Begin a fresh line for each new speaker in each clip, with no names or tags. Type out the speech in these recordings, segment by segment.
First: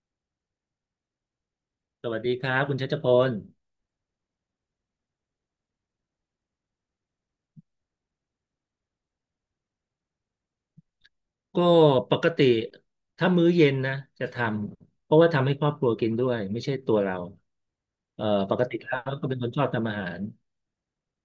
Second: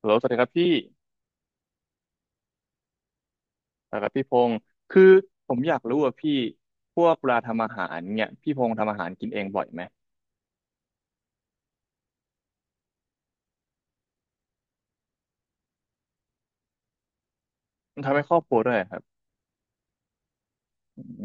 ฮัลโหลสวัสดีครับพี่
สวัสดีครับคุณชัชพล
สวัสดครับพี่พงศ์คือผมอยากรู้ว่าพี่พวกเวลาทำอาหารเนี่ยพี่พงศ์ทำอาหารกินเองบ่อยไหม
ก็ปกติถ้ามื้อเย็นนะจะทำเพราะว่าทำให้ครอบครัวกินด้วยไม่ใช่ตัวเรา
ทำให้ครอบค
ป
รัว
ก
ด้ว
ติ
ยค
แล้
รับ
วก็เป็นคนชอบทำอาหาร
อืม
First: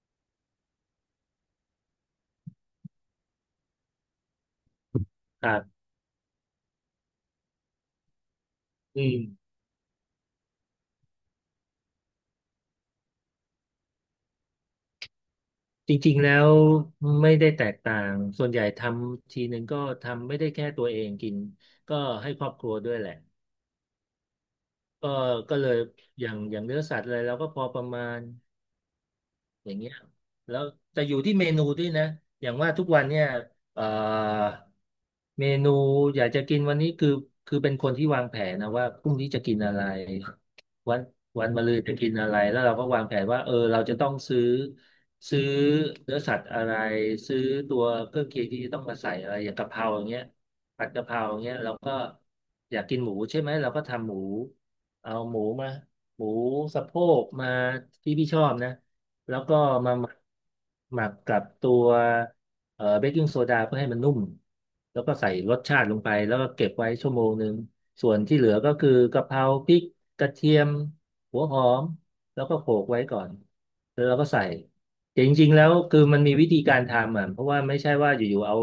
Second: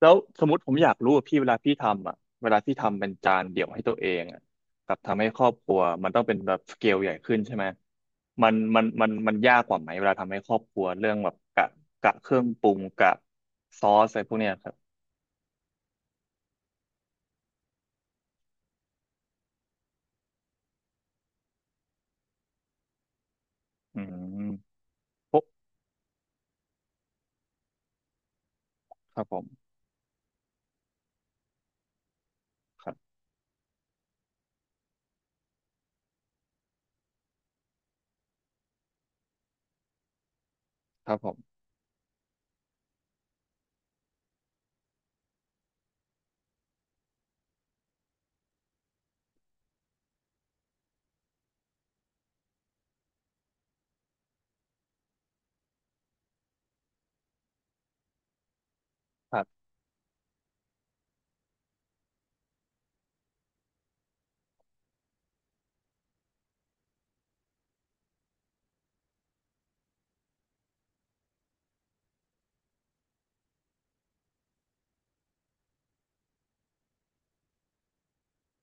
แล้วสมมติผมอยากรู้ว่าพี่เวลาพี่ทำอ่ะเวลาพี่ทำเป็นจานเดี่ยวให้ตัวเองอ่ะกับทำให้ค
ค
รอ
รั
บครัว
บ
มันต้องเป็นแบบสเกลใหญ่ขึ้นใช่ไหมมันมัน
อื
มัน
ม
มันยากกว่าไหมเวลาทำให้ครอบครัวเรื่องแบบกะเครื่องปรุงกะซอสอะไรพวกเนี้ยครับ
จริงๆแล้วไม่ได้แตกต่างส่วนใหญ่ทำทีหนึ่งก็ทำไม่ได้แค่ตัวเองกินก็ให้ครอบครัวด้วยแหละ
อืม
ก็
ปุ๊บ
ก็เลยอย่างเนื้อสัตว์อะไรเราก็พอประมาณ
ครับผม
อย่างเงี้ยแล้วแต่อยู่ที่เมนูด้วยนะอย่างว่าทุ
ค
ก
รับ
วันเนี่ยเอ่อ เมนูอยากจะกินวันนี้คือเป็นคนที่วางแผนนะว่าพรุ่งนี้จะกินอะไรวัน
ครับผ
วัน
ม
มะรืนจะกินอะไรแล้วเราก็วางแผนว่าเออเราจะต้องซื้อเนื้อสัตว์อะไรซื้อตัวเครื่องเคียงที่จะต้องมาใส่อะไรอย่างกะเพราอย่างเงี้ยผัดกะเพราอย่างเงี้ยเราก็อยากกินหมูใช่ไหมเราก็ทำหมูเอาหมูมาหมูสะโพกมาที่พี่ชอบนะ
ค
แล้ว
รั
ก็
บ
มาหมักกับตัว เบกกิ้งโซดาเพื่อให้มันนุ่มแล้วก็ใส่รสชาติลงไปแล้วก็เก็บไว้ชั่วโมงหนึ่งส่วนที่เหลือก็คือกะเพราพริกกระเทียมหัวหอมแล้วก็โขลกไว้ก่อนแล้วเราก็ใส่แต่จริงๆแล้วคือมันมีวิธีการทำอ่ะเพราะว่าไม่ใช่ว่าอยู่ๆเอา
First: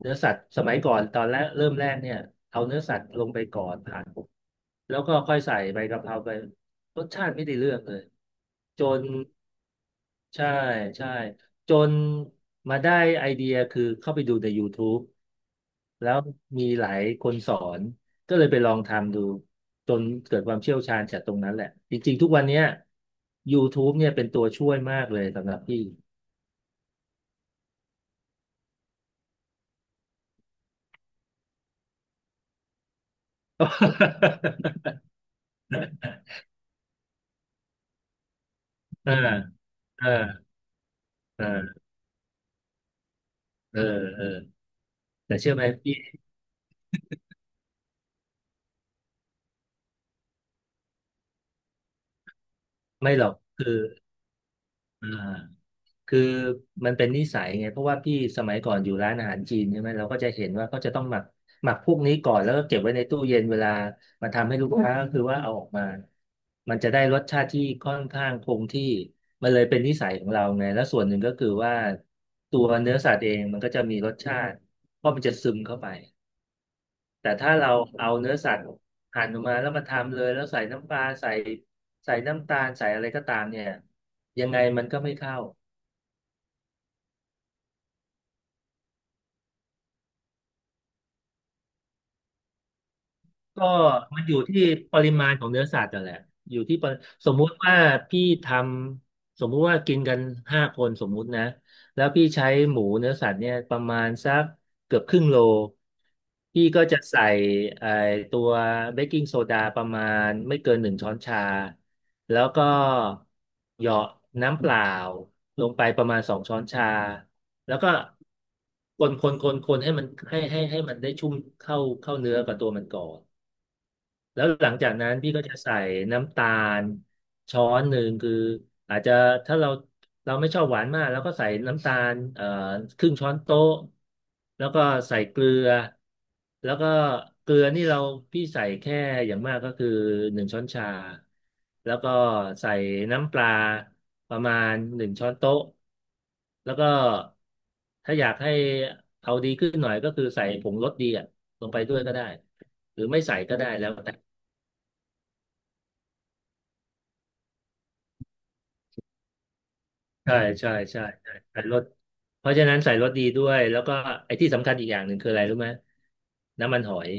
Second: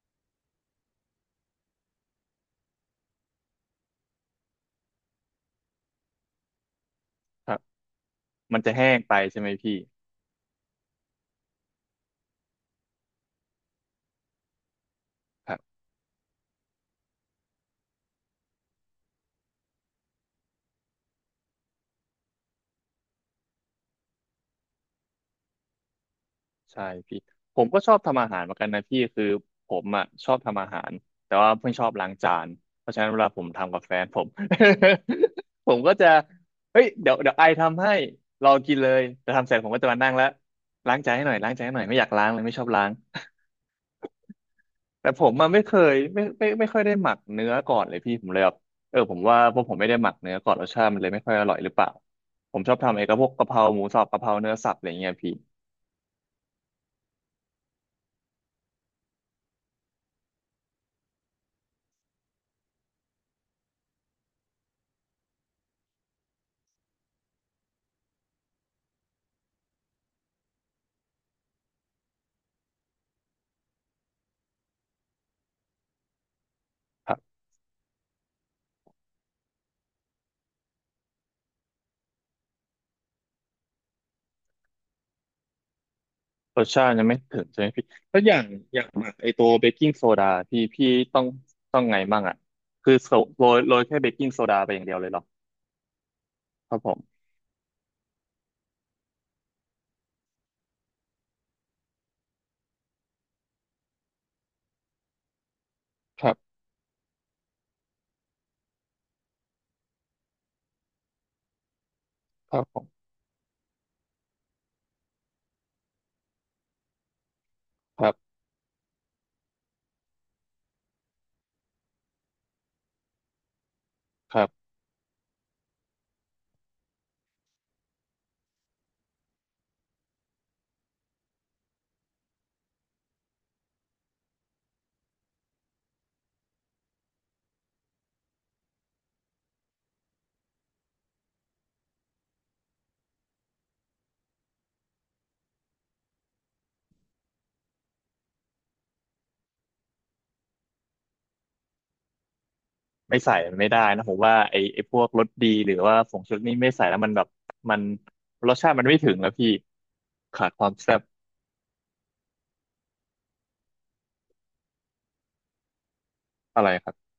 เนื้อสัตว์สมัยก่อนตอนแรกเริ่มแรกเนี่ยเอาเนื้อสัตว์ลงไปก่อนผ่านแล้วก็ค่อยใส่ใบกะเพราไปรสชาติไม่
ค
ได้
รับ
เรื่องเลย
มันจะ
จ
แห้ง
น
ไปใช่ไหมพี่
ใช่ใช่จนมาได้ไอเดียคือเข้าไปดูใน YouTube
ครับ
แล้วมีหลายคนสอนก็เลยไปลองทำดูจนเกิดความเชี่ยวชาญจากตรงนั้นแหละจริงๆทุกวันเนี้ย YouTube เนี่ยเป็นตัวช่วยมากเลยสำหรับพี่
ใช่พี่ผมก็ชอบทำอาหารเหมือนกันนะพี่คือผมอ่ะชอบทำอาหารแต่ว่าเพิ่งชอบล้างจานเพราะฉะนั้นเวลาผมทำกับแฟนผม ผมก็จะเฮ้ยเดี๋ยวเดี๋ยวไอทำให้ลองกินเลย
อ่า
แต่ทำเสร็จผมก็จะมา
อ่า
นั่งแล้วล้างจานให้หน่อย
อ่
ล้างจานให้ห
า
น่อยไม่อยากล้างเลยไม่ชอบล้าง
เออเออ
แต่ผม
แต่
มัน
เชื่อ
ไม่
ไหม
เค
พี่
ยไม่ค่อยได้หมักเนื้อก่อนเลยพี่ผมเลยแบบเออผมว่าพวกผมไม่ได้หมักเนื้อก่อนรสชาติมันเลยไม่ค่อยอร่อยหรือเปล่าผมชอบทำไอ้
ไม่
กับ
ห
พ
ร
ว
อ
ก
ก
กะเพราหมูสับกะเพราเนื้อสับอะไร
อ่า
เงี้ยพี่
คือมันเป็นนิสัยไงเพราะว่าพี่สมัยก่อนอยู่ร้านอาหารจีนใช่ไหมเราก็จะเห็นว่าเขาจะต้องหมักพวกนี้ก่อนแล้วก็เก็บไว้ในตู้เย็นเวลามาทำให้ลูกค้าก็คือว่าเอาออกมามันจะได้รสชาติที่ค่อนข้างคงที่มันเลยเป็นนิสัยของเราไงแล้วส่วนหนึ่งก็คือว่าตัวเนื้อสัตว์เองมันก็จะมีรสชาติเพราะมันจะซึมเข้าไปแต่ถ้าเราเอาเนื้อสัตว์หั่นออกมาแล้วมาทำเลยแล้วใส่น้ำปลาใส่น้ำตาลใส่อะไรก็ตามเนี่ยยังไงมันก็ไม่เข้า
รสชาติยังไม่ถึงใช่ไหมพี่แล้วอย่างหมักไอตัวเบกกิ้งโซดาพี่ต้องต้องไงบ้างอ่ะคือโซโรย
ก็
โรยแค่เบก
มัน
กิ้ง
อยู่
โซดา
ที่
ไปอย่างเดี
ป
ยวเล
ริ
ยเหรอ
มาณของเนื้อสัตว์นั่นแหละอยู่
ค
ที่
รับผม
สมมุติว่าพี่ทำสมมุติว่ากินกันห้าคนสมมุตินะแล้วพี่ใช้หมูเนื้อสัตว์เนี่ยประมาณสักเกือบครึ่งโล
ครับ
พี่ก็จะใส่ไอ้ตัวเบกกิ้งโซดาประมาณไม่เกินหนึ่งช้อนชาแล้ว
ครั
ก็
บผม
เหยาะน้ำเปล่าลงไปประมาณสองช้อนชาแล้วก็
ครับ
คนให้มันให้มันได้ชุ่มเข้าเนื้อกับตัวมันก่อน
ค
แล้
รั
วหลั
บ
งจากนั้นพี่ก็จะใส่น้ำตาลช้อนหนึ่งคืออาจจะถ้าเราเราไม่ชอบหวานมากแล้วก็ใส่น้ำตาลครึ่งช้อนโต๊ะแล้วก็ใส่เกลือแล้วก็เกลือนี่เราพี่ใส่แค่อย่างมากก็คือหนึ่งช้อนชาแล้วก็ใส่น้ำปลาประมาณหนึ่งช้อนโต๊ะแล้วก็ถ้าอยากให้เอาดีขึ้นหน่อยก็คือใส่ผงรสดีอ่ะลงไปด้วยก็ได้หรือ
ไม่
ไม่
ใส่
ใส่
มั
ก็
น
ได้
ไม่ได้
แล้ว
นะ
แต่
ผมว่าไอไอพวกรสดีหรือว่าผงชูรสนี่ไม่ใส่แล้วมันแบบมันรสชาติมันไม่ถึงแล้วพี่
ใช่
ขาดควา
ใช่
มแซ่
ใช่
บ
ใช่ใส่รสเพราะฉะนั้นใส่รสดีด้วยแล้วก็ไอ้ที่สำคัญอีกอย่างหนึ่งคืออะไรรู้ไหม
อะไร
น้ำมัน
ค
ห
รับ
อย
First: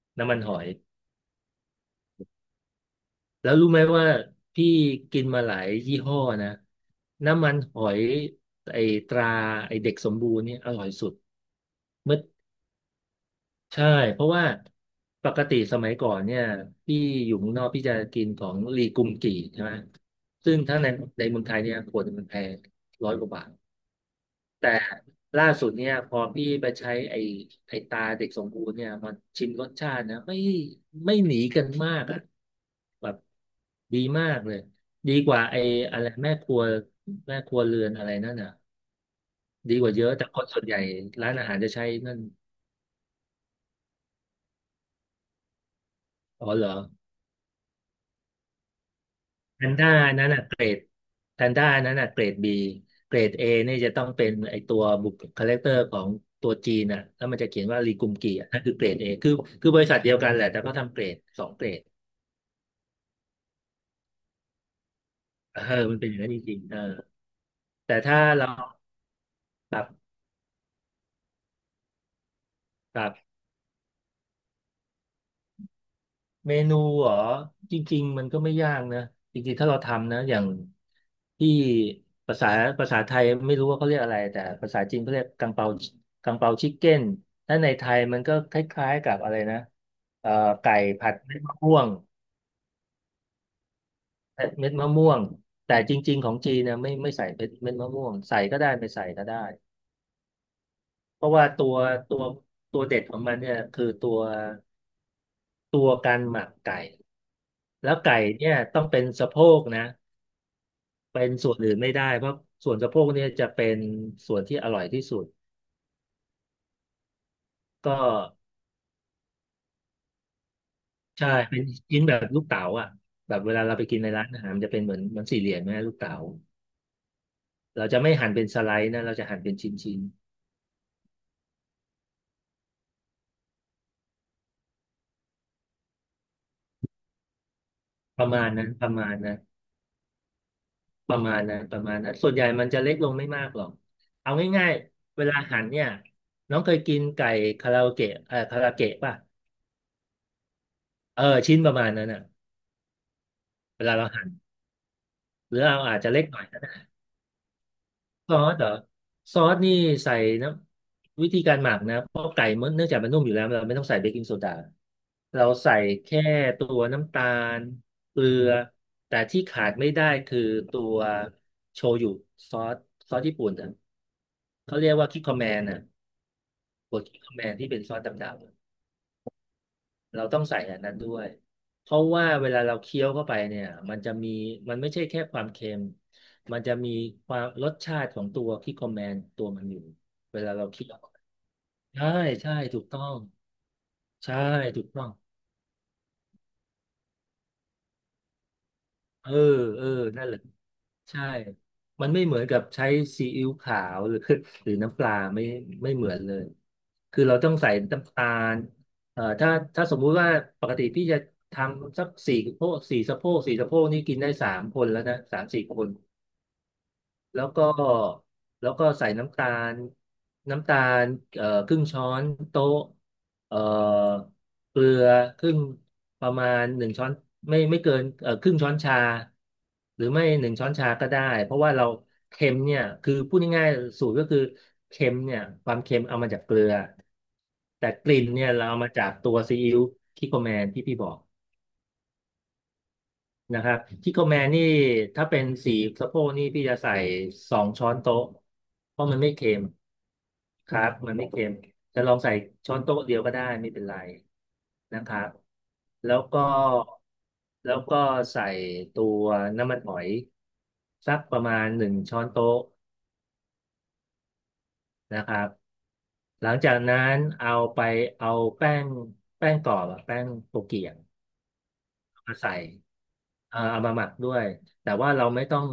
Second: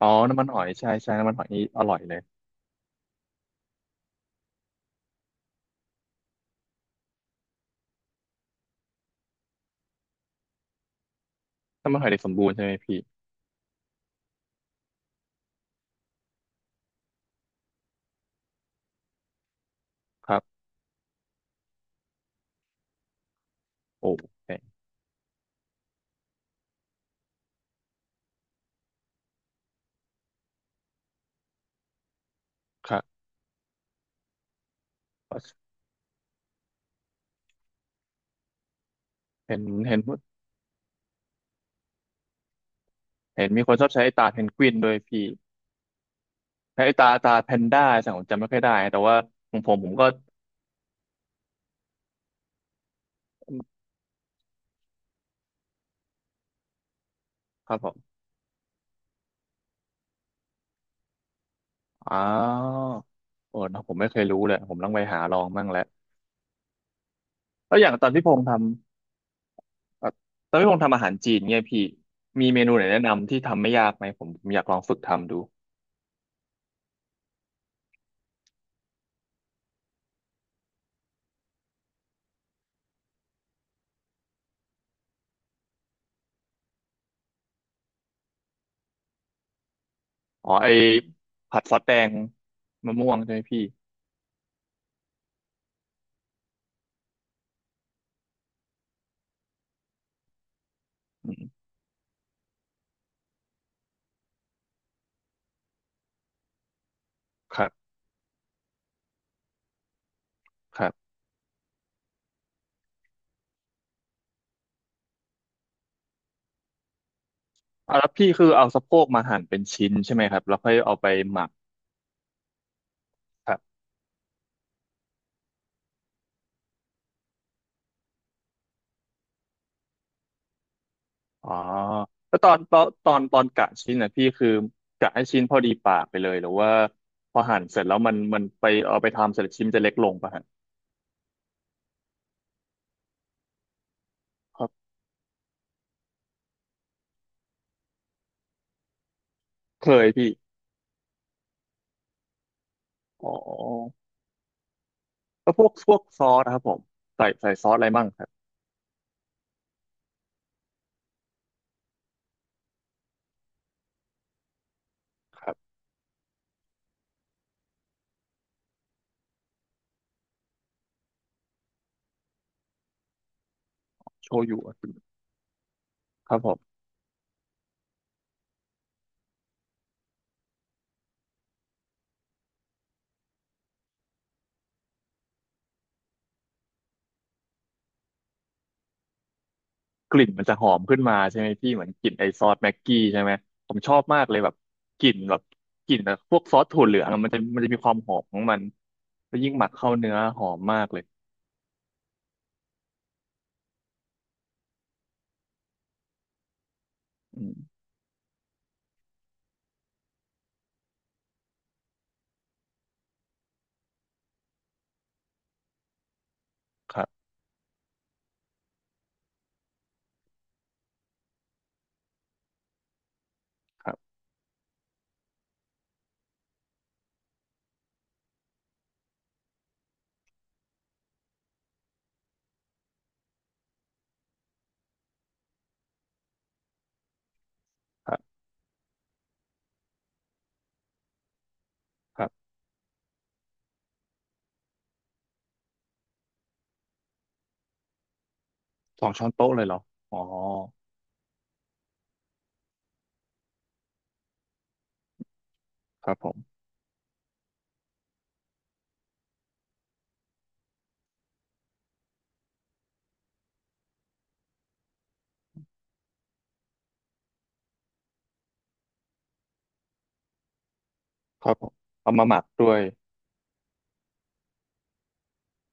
อ๋อ
น้ำมัน
น้ำมัน
ห
ห
อ
อ
ย
ยใช่ใช่น้ำมันหอยนี่อร่อยเลย
แล้วรู้ไหมว่าพี่กินมาหลายยี่ห้อนะน้ำมันหอยไอ้ตราไอ้เด็กสมบูรณ์เนี่ยอร่อยสุด
น้ำมันหอย
เมื่
เด็
อ
กสมบูรณ์ใช่ไหมพี่
ใช่เพราะว่าปกติสมัยก่อนเนี่ยพี่อยู่เมืองนอกพี่จะกินของลีกุมกี่ใช่ไหม
ครั
ซึ่ง
บ
ถ้าในเมืองไทยเนี่ยขวดหนึ่งมันแพงร้อยกว่าบาท
โอเ
แต่
ค
ล่าสุดเนี่ยพอพี่ไปใช้ไอ้ตาเด็กสมบูรณ์เนี่ยมันชิมรสชาตินะไม่หนีกันมากอ่ะ
ครั
แบบ
บ
ดีมากเลยดีกว่าไอ้อะไรแม่ครัวเรือนอะไรนั่นน่ะ
เห็น
ดีกว่า
เห็น
เยอะแต่คนส่วนใหญ่ร้านอาหารจะใช้นั่น
เห็นมีคนชอบใช้ไอ้ตาเพนกวินด้วยพี่
อ๋อเหรอ
ไอ้ตาแพนด้าสังผมจำไม่ค่อยได้แต่ว่าขอ
แพ
งผ
น
มผ
ด้า
มก็
นั่นน่ะเกรด แพนด้านั้นน่ะเกรด B เกรด A นี่จะต้องเป็นไอตัวบุคคาแรคเตอร์ของตัวจีนน่ะแล้วมันจะเขียน
ครั
ว่า
บผ
รีกุ
ม
มกีอ่ะนั่นคือเกรด A คือบริษัทเดียวกันแหละแต่ก็ทำเกรดสองเกรด
อ้าวโอ้เนอะผมไม่เคยรู้เลยผมต้องไปหาลอง
เออ
บ้างแล้ว
มันเป็นอย่างนั้นจริงๆเออ
แล้วอย่า
แต่
งตอน
ถ้า
พี่พงษ์
เรา
ท
ปรับ
ำตอนพี่พงษ์ทำอาหารจีนเนี่ยพี่มีเมนูไหน
ป
แนะ
รับ
นำที่ทำไม่ยากไหมผมอยากลองฝึกทำดู
เมนูเหรอจริงๆมันก็ไม่ยากนะจริงๆถ้าเราทำนะอย่างที่ภาษาภาษาไทยไม่รู้ว่าเขาเรียกอะไรแต่ภาษาจีนเขาเรียกกังเปากังเปาชิคเก้นถ้าในไทยมันก็คล้ายๆกับอะไรนะเอ่อ
อ๋อไอ้
ไก่ผัดเม็ดมะ
ผัด
ม่
ซอ
ว
ส
ง
แดงมะม่วงใช่ไหมพี่
เม็ดมะม่วงแต่จริงๆของจีนนะไม่ใส่เม็ดมะม่วงใส่ก็ได้ไม่ใส่ก็ได้เพ
อื
ราะว่า
ม
ตัวตัวตัวเด็ดของมันเนี่ยคือตัวการหมักไก่
ครับ
แล้วไก่เนี่ยต้องเป็นสะโพกนะ
ครับ
เป็นส่วนอื่นไม่ได้เพราะส่วนสะโพกเนี่ยจะเป็นส่วนที่อร่อยที่สุดก็
อ่ะแล้วพี่คือเอาสะโพกมาหั่นเป็นชิ้นใช่ไหมครับแล้วค่อยเอาไป
ใช่
หมัก
เป็นชิ้นแบบลูกเต๋าอ่ะแบบเวลาเราไปกินในร้านอาหารมันจะเป็นเหมือนเหมันสี่เหลี่ยมนะลูกเต๋าเราจะไม่หั่นเป็นสไลด์นะเราจะหั่นเป็นชิ้น
อ๋อแล้วตอนกะชิ้นนะพี่คือกะให้ชิ้นพอดีปากไปเลยหรือว่าพอหั่นเสร็จแล้วมัน
ๆประ
มั
มา
น
ณนั้
ไป
นประ
เอาไป
มาณนั้
ทำเส
น
ร็จชิ้นจะเล็กลงป่ะฮะ
ประมาณนั้นประมาณนั้นส่วนใหญ่มันจะเล็กลงไม่มากหรอกเอา
ครั
ง่าย
บ
ๆเวลาหั่นเนี่ยน้องเคยกินไก่คาราโอเกะคาราเกะป่ะ
เคยพี่
เออชิ้นประมาณนั้นอ่ะ
อ๋อ
เวลาเราหั่น
แล้
ห
ว
รือ
พวก
เรา
พ
อา
ว
จ
ก
จะ
ซ
เล็ก
อ
หน่
ส
อย
นะครับผมใส่ซอสอะไรมั่งครับ
ซอสเหรอซอสนี่ใส่น้ำวิธีการหมักนะเพราะไก่มันเนื่องจากมันนุ่มอยู่แล้วเราไม่ต้องใส่เบกกิ้งโซดา
ค
เรา
รับ
ใส่แค่ตัวน้ำตาลเกลือแต่ที่ขาดไม่ได้คือตัวโชยุซอสซอสญี่ปุ่นอ่ะ
โชยุอะ
เขาเรียกว่าคิโคแมนอ่ะ
ครับผม
บดคิโคแมนที่เป็นซอสดำๆ เราต้องใส่อันนั้นด้วย เพราะว่าเวลาเราเคี้ยวเข้าไปเนี่ยมันจะมีมันไม่ใช่แค่ความเค็มมันจะมีความรสชาติของตัวที่คอมแมนตัวมันอยู่
กลิ่น
เว
มัน
ลา
จะห
เรา
อม
เคี้ยว
ขึ้นมาใช่ไหมพี่เหมือนก
ใช่
ลิ่นไอซอ
ใช่
สแม็ก
ถูก
กี้
ต้อง
ใช่ไหมผมชอบมากเล
ใช่
ยแบบ
ถูก
ก
ต้อง
ลิ่นแบบกลิ่นแบบพวกซอสถั่วเหลืองอะมันจะมีความหอมของมัน
เออ
แล้วยิ่งหมัก
เออ
เข้าเนื้อ
นั่นแหละ
หอมมากเลย
ใช่ มันไม่เหมือนกับใช้ซีอิ๊วขาวหรือ หรือน้ำปลาไม่เหมือนเลย คือเรา
อื
ต้องใส่
ม
น้ำตาลเอ่อถ้าถ้าสมมุติว่าปกติพี่จะทำสักสี่สะโพกสี่สะโพกสี่สะโพกนี่กินได้สามคนแล้วนะสามสี่คน
ครับ
แล้วก็แล้วก็ใส่ลน้ำตาลครึ่งช้อนโต๊ะเอ่อ
ครับ
เกลือครึ่งประมาณหนึ่งช้อนไม่เกินครึ่งช้อนชาหรือไม่หนึ่งช้อนชาก็ได้เพราะว่าเราเค็มเนี่ยคือพูดง่ายๆสูตรก็คือเค็มเนี่ยความเค็มเอามาจากเกลือแต่ก
ครั
ลิ่น
บ
เนี่ยเราเอามาจากตัวซีอิ๊วคิโกแมนที่พี่บอก
ครับ
นะครับที่โกแมนี่ ถ้าเป็นสีสะโพกนี่พี่จะใส่สองช้อนโต๊ะ เพ
ส
ราะ
อง
มัน
ช้อ
ไม่
น
เค็
โต๊ะเล
ม
ยเหรออ๋อ
ครับ มันไม่เค็ม จะลองใส่ช้อนโต๊ะเดียวก็ได้ไม่เป็นไรนะครับ
ค
แล้
รับ
ว
ผ
ก็
ม
แล้วก็ใส่ตัวน้ำมันหอยสักประมาณหนึ่งช้อนโต๊ะนะครับหลังจากนั้นเอาไปเอาแป้งแป้งกรอบอะแป้งโตเกียง
ครับผมเอามาห
มา
มัก
ใส่
ด้วย
อ่าเอามาหมักด้วยแต่ว่าเราไม่ต้อง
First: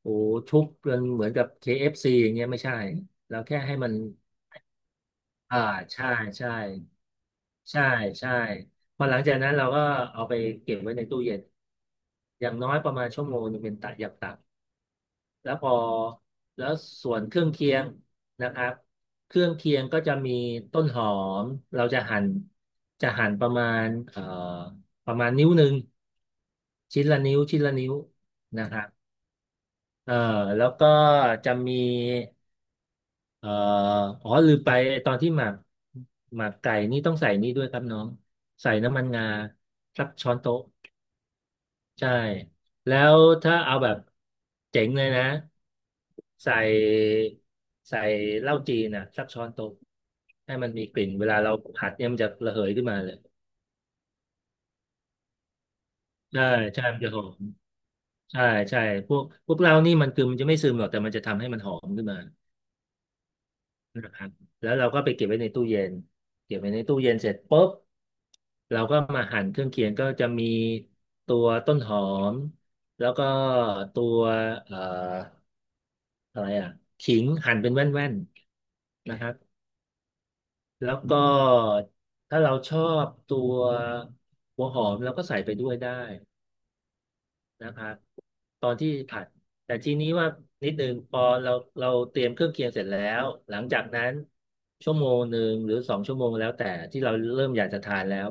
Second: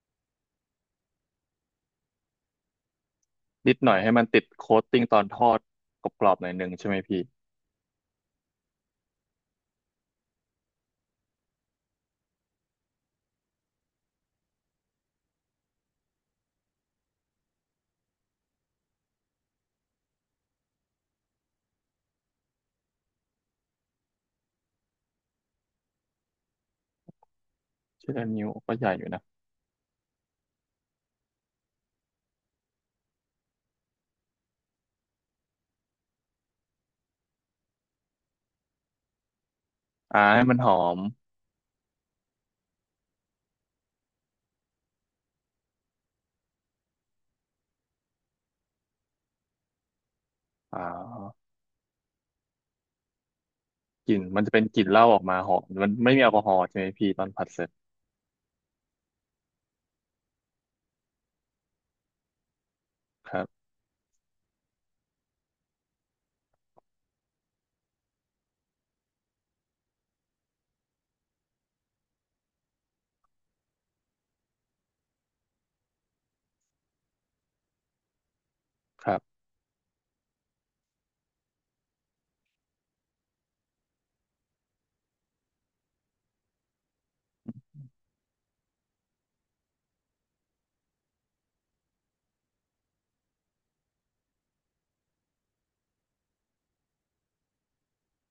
โอ้ทุบเป็นเหมือนกับ KFC อฟซีอย่างเงี้ยไม่ใช่เราแค่
นิ
ให้
ดห
มั
น่
น
อยให้มันติดโค้ตติ้งตอนทอ
อ่า
ดก
ใช่
รอบๆหน่
ใช่
อยหนึ่งใช่ไหมพี่
ใช่ใช่พอหลังจากนั้นเราก็เอาไปเก็บไว้ในตู้เย็นอย่างน้อยประมาณชั่วโมงหนึงเป็นตัอย่างต่ำแล้วพอแล้วส่วนเครื่องเคียงนะครับเครื่องเคียงก็จะมีต้นหอมเราจะหั่นจะหั่นประมาณประมาณนิ้วหนึ่งชิ้นละนิ้วชิ้นละนิ้ว
ชิ้นะนิ้ว
นะ
ก็
ครั
ให
บ
ญ่อยู่นะ
เออแล้วก็จะมีเอ่ออ๋อลืมไปตอนที่หมักหมักไก่นี่ต้องใส่นี่ด้วยครับน้องใส่น้ำมันงาสัก
อ่า
ช้อน
ให้มัน
โต๊ะ
หอม
ใช่แล้วถ้าเอาแบบเจ๋งเลยนะใส่ใส่เหล้าจีนนะสักช้อนโต๊ะให้มัน
อ่
มีกลิ่นเวลา
า
เราผัดเนี่ยมันจะระเหยขึ้นมาเลย
กลิ่นมันจะเป็นกลิ่นเหล้าออกมาหอมมันไม่มีแอลก
ใช่
อฮอล์ใช่
ใช่
ไหม
มัน
พี่
จะห
ต
อ
อน
ม
ผัดเสร็จ
ใช่ใช่พวกเรานี่มันคือมันจะไม่ซึมหรอกแต่มันจะทำให้มันหอมขึ้นมา
ครับ
นะครับแล้วเราก็ไปเก็บไว้ในตู้เย็นเก็บไว้ในตู้เย็นเสร็จปุ๊บเราก็มาหั่นเครื่องเคียงก็จะมีตัวต้นหอมแล้วก็ตัวเอ่ออะไรอ่ะขิงหั่นเป็นแว่น
ค
ๆนะ
รับ
ครับแล้วก็ถ้าเราชอบตัวหัวหอมเราก็ใส่ไปด้วยได้ นะครับตอนที่ผัดแต่ทีนี้ว่านิดนึงพอเราเราเตรียมเครื่องเคียงเสร็จแล้วหลังจากนั้นชั่วโมงหนึ่งหรือสองชั่วโมงแล้วแต่ที่เราเริ่มอยากจะทานแล้ว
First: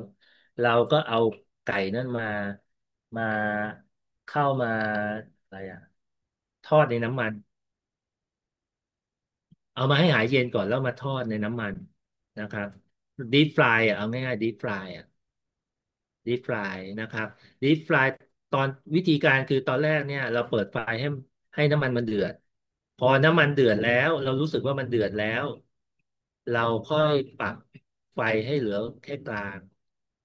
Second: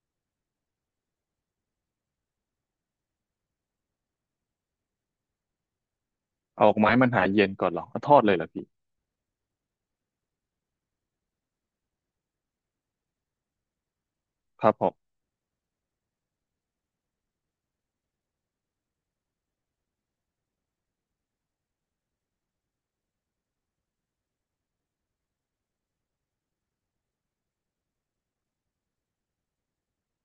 เราก็เอาไก่นั่นมามาเข้ามาอะไรอะ
เอา
ท
อ
อ
อก
ด
มา
ใน
ให้มัน
น้ำ
หา
มั
ย
น
เย็นก่อนเหรอเอาทอดเลยเหรอพี่
เอามาให้หายเย็นก่อนแล้วมาทอดในน้ำมันนะครับด e ฟ p ายอ่ะเอาง่ายๆ deep
ค
f
รับผ
r
ม
อ่ะ deep fry นะครับ deep fry ตอนวิธีการคือตอนแรกเนี่ยเราเปิดไฟให้น้ำมันมันเดือดพอน้ำมันเดือดแล้วเรารู้สึกว่ามันเดือดแล้วเราค่อยปรับไฟให้เหลือแค่กลาง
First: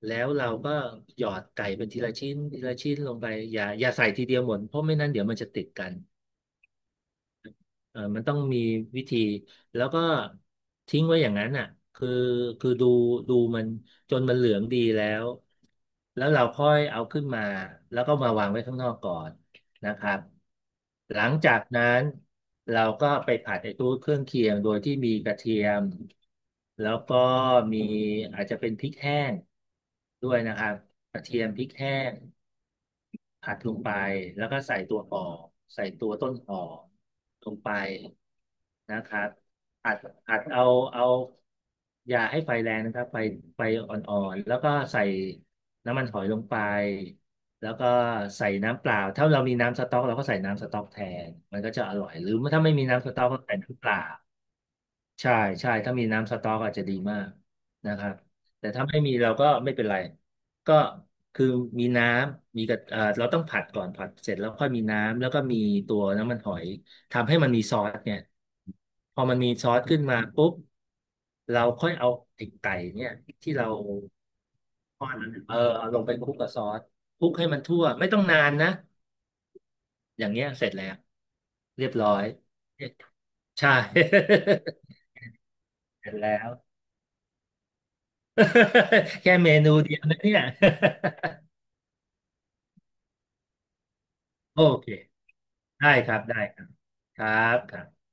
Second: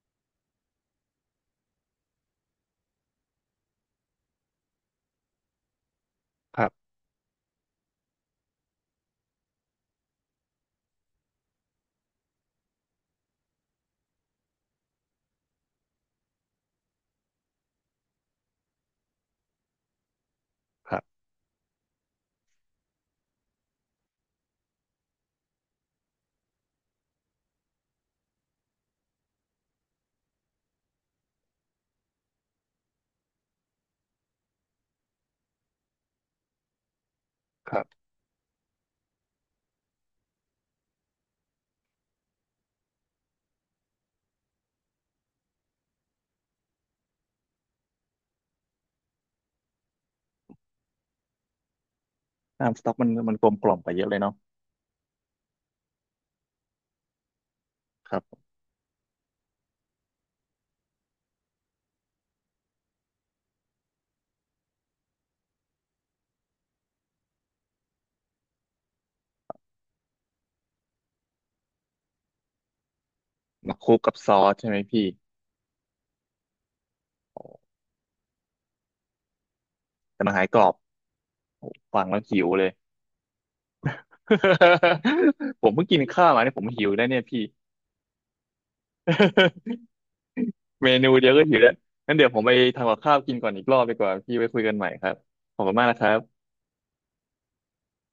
แล้วเราก็หยอดไก่เป็นทีละชิ้นทีละชิ้นลงไปอย่าใส่ทีเดียวหมดเพราะไม่นั้นเดี๋ยวมันจะติดกัน
ครับ
เออมันต้องมีวิธีแล้วก็ทิ้งไว้อย่างนั้นอ่ะคือคือดูดูมันจนมันเหลืองดีแล้วแล้วเราค่อยเอาขึ้นมาแล้วก็มาวางไว้ข้างนอกก่อนนะครับ
ครั
ห
บ
ลังจากนั้นเราก็ไปผัดไอ้ตัวเครื่องเคียงโดยที่มีกระเทียมแล้วก็มีอาจจะเป็นพริกแห้งด้วยนะครับกระเทียมพริกแห้ง ผัดลงไปแล้วก็ใส่ตัวปอใส่ตัวต้นหอลงไป
ครับ
นะครับอัดอัดเอาเอาอย่าให้ไฟแรงนะครับไฟอ่อนๆแล้วก็ใส่น้ำมันหอยลงไปแล้วก็ใส่น้ำเปล่าถ้าเรามีน้ำสต๊อกเราก็ใส่น้ำสต๊อกแทนมันก็จะอร่อยหรือถ้าไม่
น้ำส
มี
ต๊อกมั
น้ำส
น
ต๊อก
มัน
ก็
กล
ใส่
มกล่อ
น้ำ
ม
เป
ไป
ล่า
เยอะเลยเนาะ
ใช่ใช่ถ้ามีน้ำสต๊อกอาจจะดีมากนะครั
ค
บ
รับ
แต่ถ้าไม่มีเราก็ไม่เป็นไรก็คือมีน้ำมีกระเราต้องผัดก่อนผัดเสร็จแล้วค่อยมีน้ำแล้วก็มีตัวน้ำมันหอยทำให้มันมีซอสเนี่ยพอมันมีซอสขึ้นมาปุ๊บเราค่อยเอาไอ้ไก่เนี่ยที่เรา
มาคลุกกับซอสใช่ไหม
ท
พี่
อดนั้นเออเอาลงไปคลุกกับซอสคลุก
โอ
ให้มัน
้
ทั่วไม่ต้องนานนะอ
แต่
ย่าง
มัน
เงี้
หา
ย
ยกร
เส
อ
ร็จ
บ
แล้ว
โอ้
เรียบ
ฟัง
ร้อ
แล้ว
ย
หิวเลย
ใช่
ผมเพิ่งกิ น
เสร็จ
ข้าว
แล้
มา
ว
เนี่ยผมหิวแล้วเนี่ยพี่
แค่เมนู เดียวนะเนี่ย
เมนูเดียวก็หิวแล้วงั้นเดี๋ยวผมไปทำกับข้าวกินก่อนอีกรอบดีกว่าพี่ไว้
โอ
คุยกันให
เค
ม่ครับขอบคุณมา
ได้
กนะค
ค
รั
รับได้
บ
ครับครับครับ